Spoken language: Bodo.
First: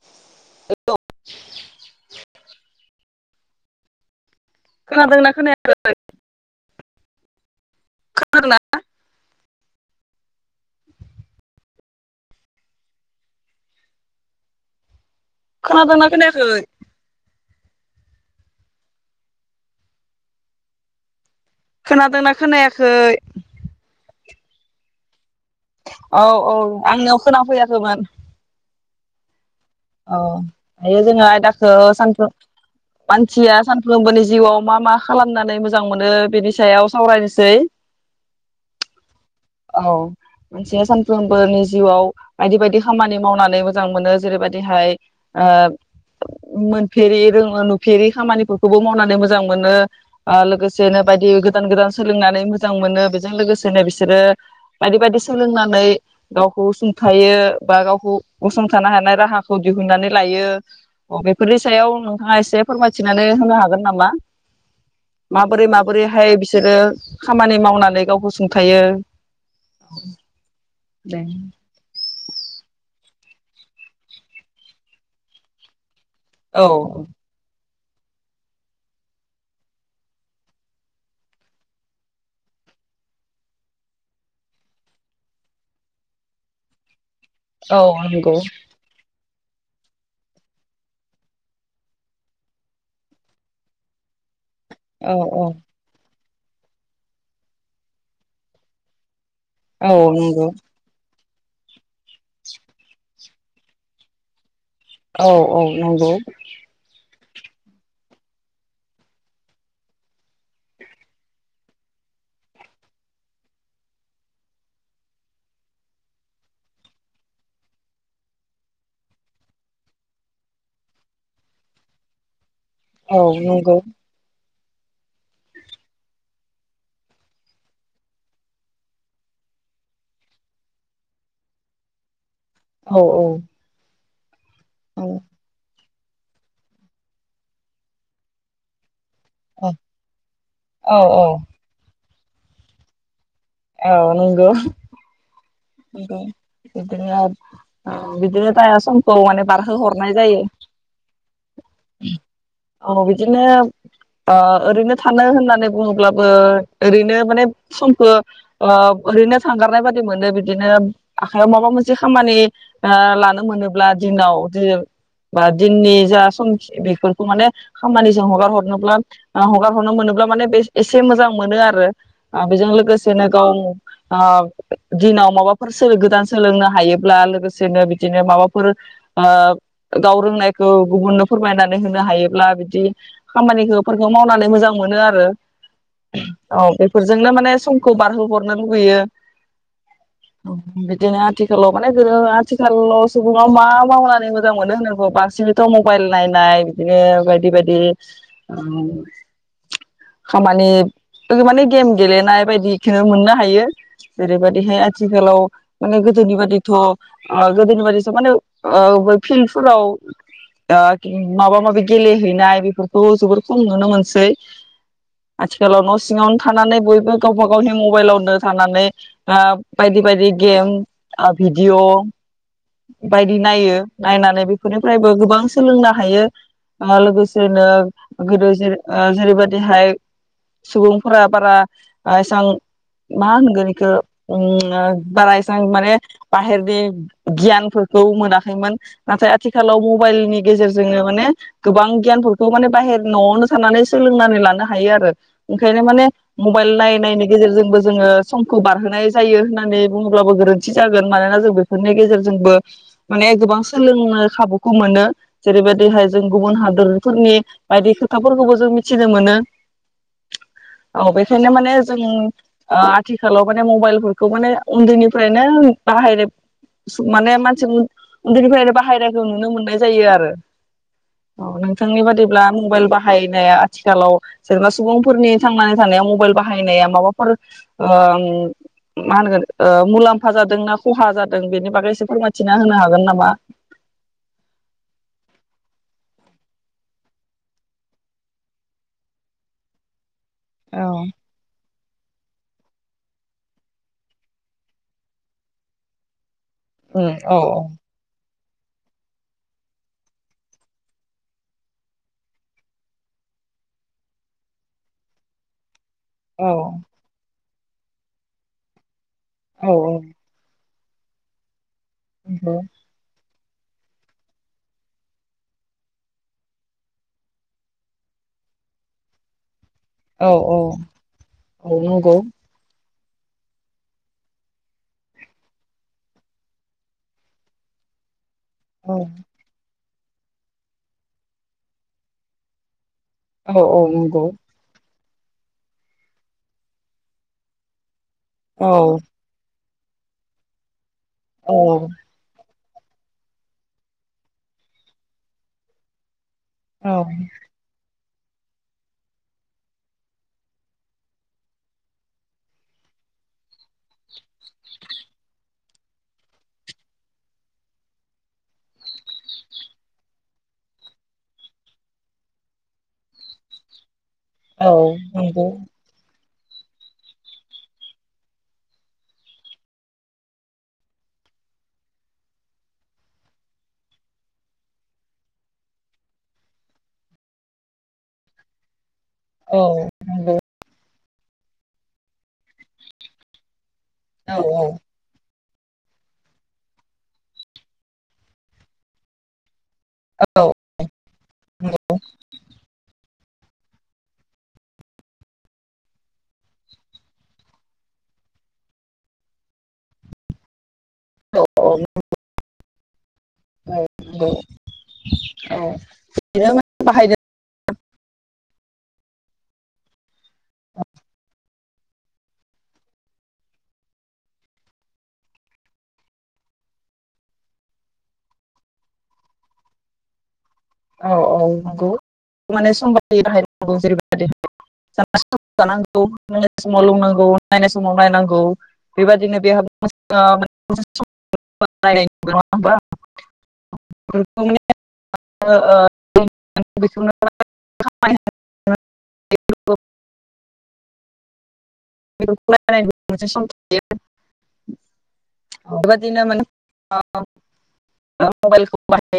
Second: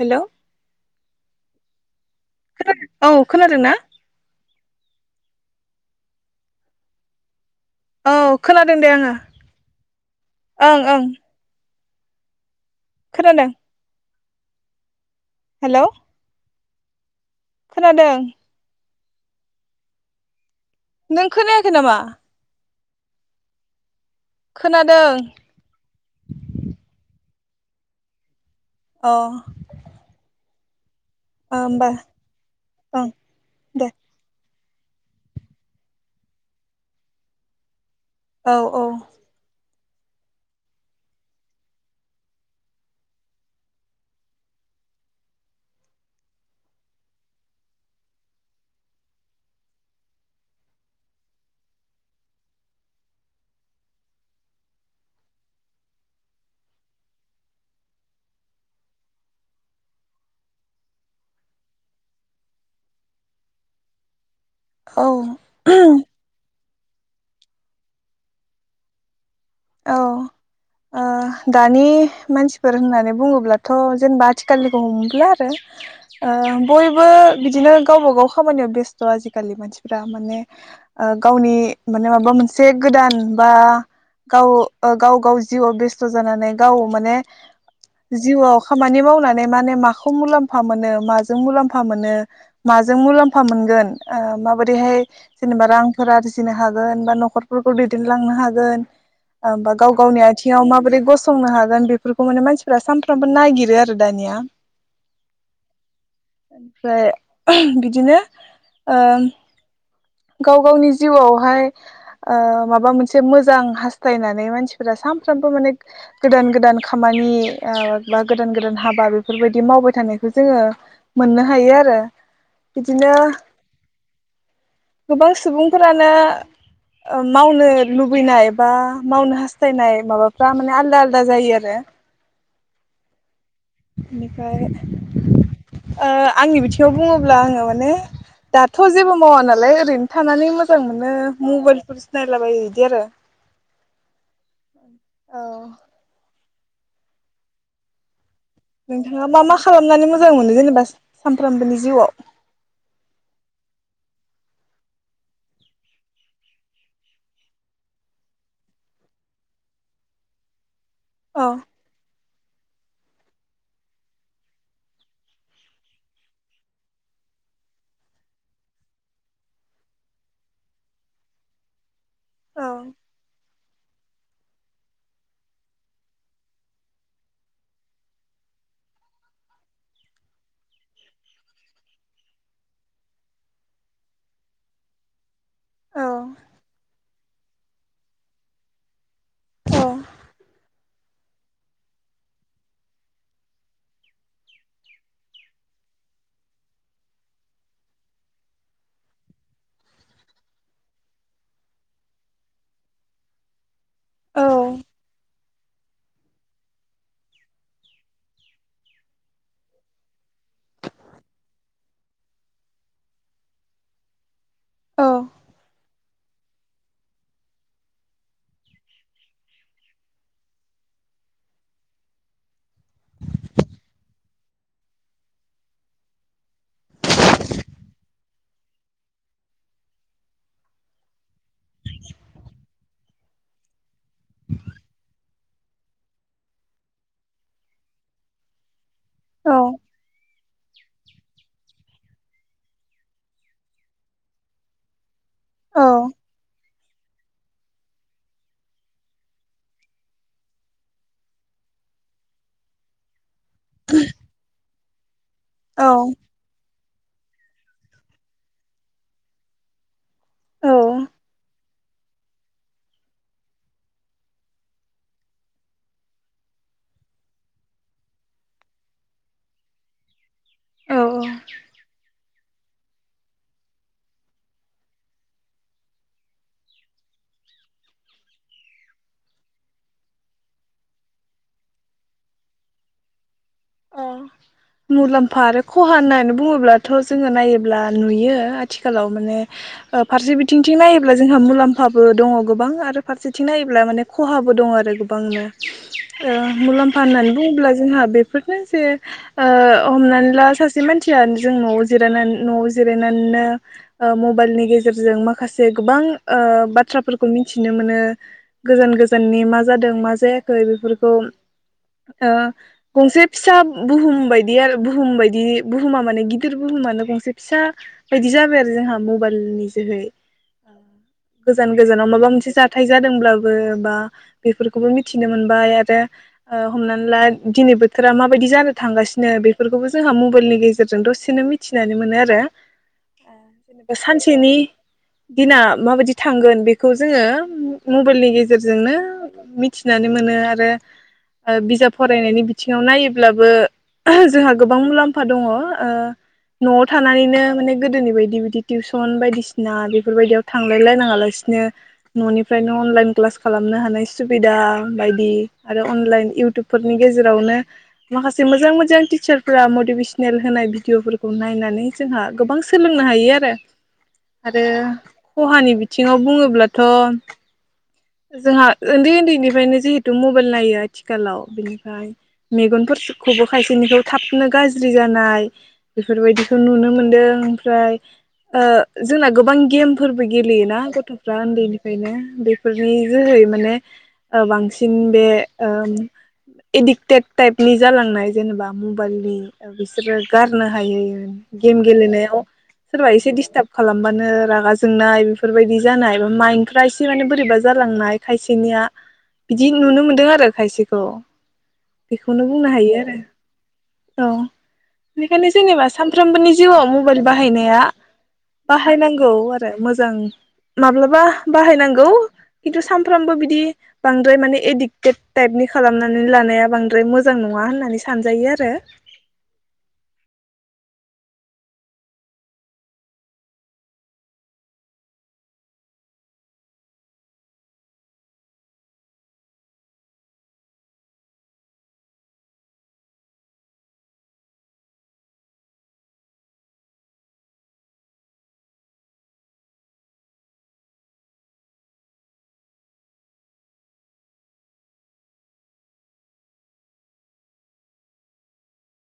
हेलौ। [inaudible] औ खोनादों ना। खादोंना खोनायाखै? औ खोनादोंना खोनादों दे आङो ओं ओं। खोनादों। हेलौ खोनादों ना खोनायाखै? खोनादों। नों। खोनायाखै नामा? खै। खोनादों। खोना फैयाखै मोन। अ। औ। दायो जोङो आयदाखौ होमबा सानफ्रोम ओं मानसिया दे सानफ्रोमबोनि जिउआव मा मा खालामनानै मोजां मोनो बेनि सायाव सावरायनोसै औ औ। औ मोनसेया सानफ्रोमबोनि जिउआव बायदि बायदि खामानि मावनानै मोजां मोनो जेरैबायदि दिहाय ओ मोनफेरै नुफेरि खामानिफोरखौबो मावनानै मोजां मोनो लो ओ गोसेनो बायदि गोदान गोदान सोलोंनानै मोजां मोनो बेजों लोगोसेनो बिसोरो बायदि बायदि सोलोंनानै गावखौसुंथायो बा गावखौ गसंथानो हानाय राहाखौ खौ दिहुननानै लायो बेफोरनि सायाव नोंथाङा एसे फोरमायथिनानै होनो हागोन नामा? औ माबोरै माबोरैहाय बिस सोरो खामानि मावनानै गावखौसुंथायो। औ ओ दानि मानसिफोर होननानै बु बुङोब्लाथ' जेनेबा आथिखालनिखौ हमबोला आरो। ओ औ बयबो बिदिनो। गावबा गाव खामानियाव बेस्थ' आजिखालि मानसिफ्रा माने ओ गावनि माने माबा मोनसे गोदान बा गाव ओ गाव गाव जिउआव बेस्थ' जानानै गाव माने औ नंगौ जिउआव खामानि मावनानै मे मानि माखौ मुलाम्फा मोनो माजों मुलाम्फा मोनो माजों मुलाम्फा मोनगोन माबादि दैहाय औ औ जेनेबा रांफोरा फिनो हागोन बा न'खरफोरखौ दैदेनलांनो हागोन। आं बा औ गाव गावनि नंगौ आथिङाव माबोरै गसं संनो हागोन बेफोरखौ माने मानसिफ्रा सानफ्रामबो नायगिरो आरो दानिया औ औ नंगौ ओमफ्राय बिदिनो ओम गाव गावनि जिउआवहाय अ माबा मोनसे मोजां हास्थायनानै मानसिफोरा सानफ्रामबो माने गोदान गोदान खामानि ओ‌ बा गोदान गोदान हाबा बेफोरबायदि मावबाय थानायखौ जोङो मोननो हायो आरो बिदिनो औ नंगौ गोबां सुबुंफोरानो ओ मावनो लुबैनाय बा मावनो हास्थायनाय माबाफ्रा माने आलदा आलदा जायो आरो औ औ [inaudible] फ्राय औ ओ आंनि बिथिङाव बुङोब्ला आङो माने दाथ जेबो मावा औ नालाय ओरैनो थानानै मोजां औ मोनो मबाइलफोर नायलाबायो इदि आरो औ नंगौ औ [unintelligible] बिदिनो ओ बिदिनो जाया समखौ नोंथाङा मा माने मा खालामनानै बारहोहरनाय मोजां जायो मोनो जेनेबा सानफ्रामबोनि जिउआव औ बिदिनो ओ ओरैनो थानो होननानै बुङोब्लाबो ओरैनो माने समखौ ओ ओरैनो थांगारनाय बादि मोनो बिदि बिदिनो आखायाव औ माबा मोनसे खामानि ओ लानो मोनोब्ला दिनाव बा दिननि जा समखि बेफोरखौ माने खामानिजों हगार हरनोब्ला हगार हरनो मोनोब्ला माने बे एसे मोजां मोनो आरो आ औ बेजों लोगोसेनो गाव आ दिनाव माबाफोर गोदान सोलोंनो हायोब्ला लोगोसेनो बिदिनो माबाफोर ओ गाव रोंनायखौ गुबुननो फोरमायनानै होनो हायोब्ला बिदि खामानिखो फोरखौ मावनानै मोजां मोनो आरो औ औ बे फोरजोंनो माने समखौ बारहोहरनो लुुबैयो बिदिनो आथिखालाव माने गोदो आथिखालाव सुबुङा मा मावनानै मोजां मोनो होनोबा बांसिनथ मबाइल नायनाय बिदिनो बायदि बायदि ओ खामानि माने गेम गेलेनाय बायदिखोनो मोननो हायो। औ जेरैबादि [unintelligible] आथिखालाव माने गोदोनि बादिथ ओ गोदोनि बादिसो माने ओ फिल्डफोराव माबा माबि गेलेहैनाय बेफोरखौ जबोर खम नुनो मोनसै आथिखालाव नसिङावनो थानानै बयबो गावब गावनि मबाइलावनो थानानै ओ बायदि बायदि गेम ओ भिडिअ बायदि नायो नायनानै बेफोरनिफ्रायबो गोबां सोलोंनो हायो ओ लोगोसेनो गोदो जेरै-जेरैबायदिहाय सुबुंफोरा बारा एसां मा होनगोन इखो बारा एसां माने बाहेरनि गियानफोरखौ मोनाखैमोन नाथाय आथिखालाव मबाइलनि गेजेरजोंनो माने गोबां गियानफोरखौ माने बाहेर नआवनो थानानै सोलोंनानै लानो हायो आरो ओंखायनो माने औ मबाइल नाय नायनि गेजेरजोंबो जोङो समखौ बारहोनाय जायो होननानै बुङोब्लाबो गोरोन्थि जागोन मानोना जों बेफोरनि गेजेरजों जोंबो माने गोबां सोलोंनो खाबु खौ मोनो। जेरैबायदिहाय जों गुबुन हादरफोरनि बायदि खोथाफोरखौबो जों मिथिनो मोनो। औ बेखायनो माने जों ओ आथिखालाव माने मबाइलफोरखौ माने उन्दैनिफ्रायनो बाहायनाय सुग माने मानसि उन-उन्दैनिफ्रायनो बाहायनायखौ नुनो मोननाय जायो आरो। औ नोंथांनि बादिब्ला मबाइल बाहायनाया आथिखालाव सोरबा सुबुंफोरनि थांनानै थानायाव मबाइल बाहायनाया माबाफोर ओ ओं मा होनगोन ओ मुलाम्फा जादों ना खहा जादों बेनि बागै एसे फोरमायथिना होनो हागोन नामा? ओं मुलाम्फा आरो खहा होननानै बुङोब्लाथ' जोङो नायोब्ला नुयो आथिखालाव माने ओ फारसेबिथिं थिं औ नायोब्ला जोंहा मुलाम फाबो दङ गोबां आरो फारसेथिं नायोब्ला माने खहाबो दङ आरो गोबांनो ओ मुलाम्फा होननानै बुङोब्ला जोंहा बे फोरनो जे ओ हमनानै ला सासे मानसिया जों न'आव जिरायनान न'आव जिरायनानैनो ओ मबाइलनि गेजेरजों माखासे गोबां ओ औ बाथ्राफोरखौ मिन थिनो मोनो गोजान गो जाननि मा औ जादों मा जायाखै बे फोरखौ ओ जे फिसा बुहुम बायदि आरो बुहुम बायदि बुहुमा माने गिदिर बुहुमानो गंसे फिसा बायदि जाबाय आरो जोंहा मबाइल नि दोहै औ औ गोजान-गोजानाव नंगौ माबा मोनसे जाथाय जादोंब्लाबो बा बेफोरखौबो मिथिनो मोनबाय आरो ओ हमनानै ला दिनै बो थोरा मा बायदि जानो औ थांगासिनो बेफोरखौबो जोंहा मबाइलनि गेजेरजों दसेनो मिथिनानै मोनो आरो। औ औ ओ नंगौ सानसेनि दिना माबायदि थांगोन बेखौ जोङो मबाइलनि औ गेजेरजोंनो मि थिनानै मोनो आरो ओ औ बिजाब फरायनायनि बि थिङाव नायोब्लाबो जोंहा गोबां मुलाम्फा दङ। ओ न'आव औ थानानैनो माने गोदोनि बाय दि बिदि टिउसन बायदिसिना बेफोरबायदियाव थांलाय लायनाङा लासिनो न'निफ्रायनो अनलाइन क्लास खालामनो हानाय सुबिदा बायदि आरो अनलाइन इउटुबफोरनि गेजे जेरावनो माखासे मोजां मोजां टिच्चार फोरा मटिभेसनेल होनाय भिडिअफोरखौ नायनानै जोंहा गोबां सोलोंनो हायो आरो आरो नंगौ खहानि बिथिङाव बुङो ब्लाथ' जोंहा ओन्दै ओन्दैनिफ्रायनो जिहेथु मबाइल नायो आथिखालाव ओ मेगनफोरखौबो खायसेनिखौ थाबनो गाज्रि जानाय बेफोरबायदिखौ नुनो मोनदों ओमफ्राय ओ जोंना गोबां औ गेमफोरबो नंगौ गेलेयोना गथ' फ्रा ओन्दैनिफ्रायनो बे फोरनि जोहै माने औ ओ बांसिन बे ओ एडिक्टेड टाइपनि जालांनाय जेनेबा मबाइलनि ओ बिसोरो औ गारनो हायै गेम नंगौ गेलेनायाव सोरबा एसे दिस थाब खालामबानो रागा जोंनाय बेफोरबायदि जानाय बा माइन्फ्रा एसे माने बोरैबा जालांनाय खायसेनिया बिदि नुनो मोनदों आरो खायसे खौ औ औ नंगौ बेखौनो बुंनो हायो आरो औ बेनिखायनो जेनेबा बिनो सानफ्रोमबोनि माने जिउआव बाहायदों मबाइल बाहायनाया बाहायनांगौ। मोजां माब्लाबा बाहायनांगौ खिन्थु सानफ्रामबो बिदि बांद्राय माने एडिक्टेड टाइपनि खालामनानै लानाया बांद्राय मोजां नङा होननानै सानजायो आरो [inaudible] औ औ नंगौ माने सम बादि बाहायनांगौ जेरैबायदि [unintelligible] समाव लोंनांगौ नायनाय समाव नायनांगौ बेबायदिनो [unintelligible] [unintelligible] [unintelligible] बेबायदिनो माने [unintelligible]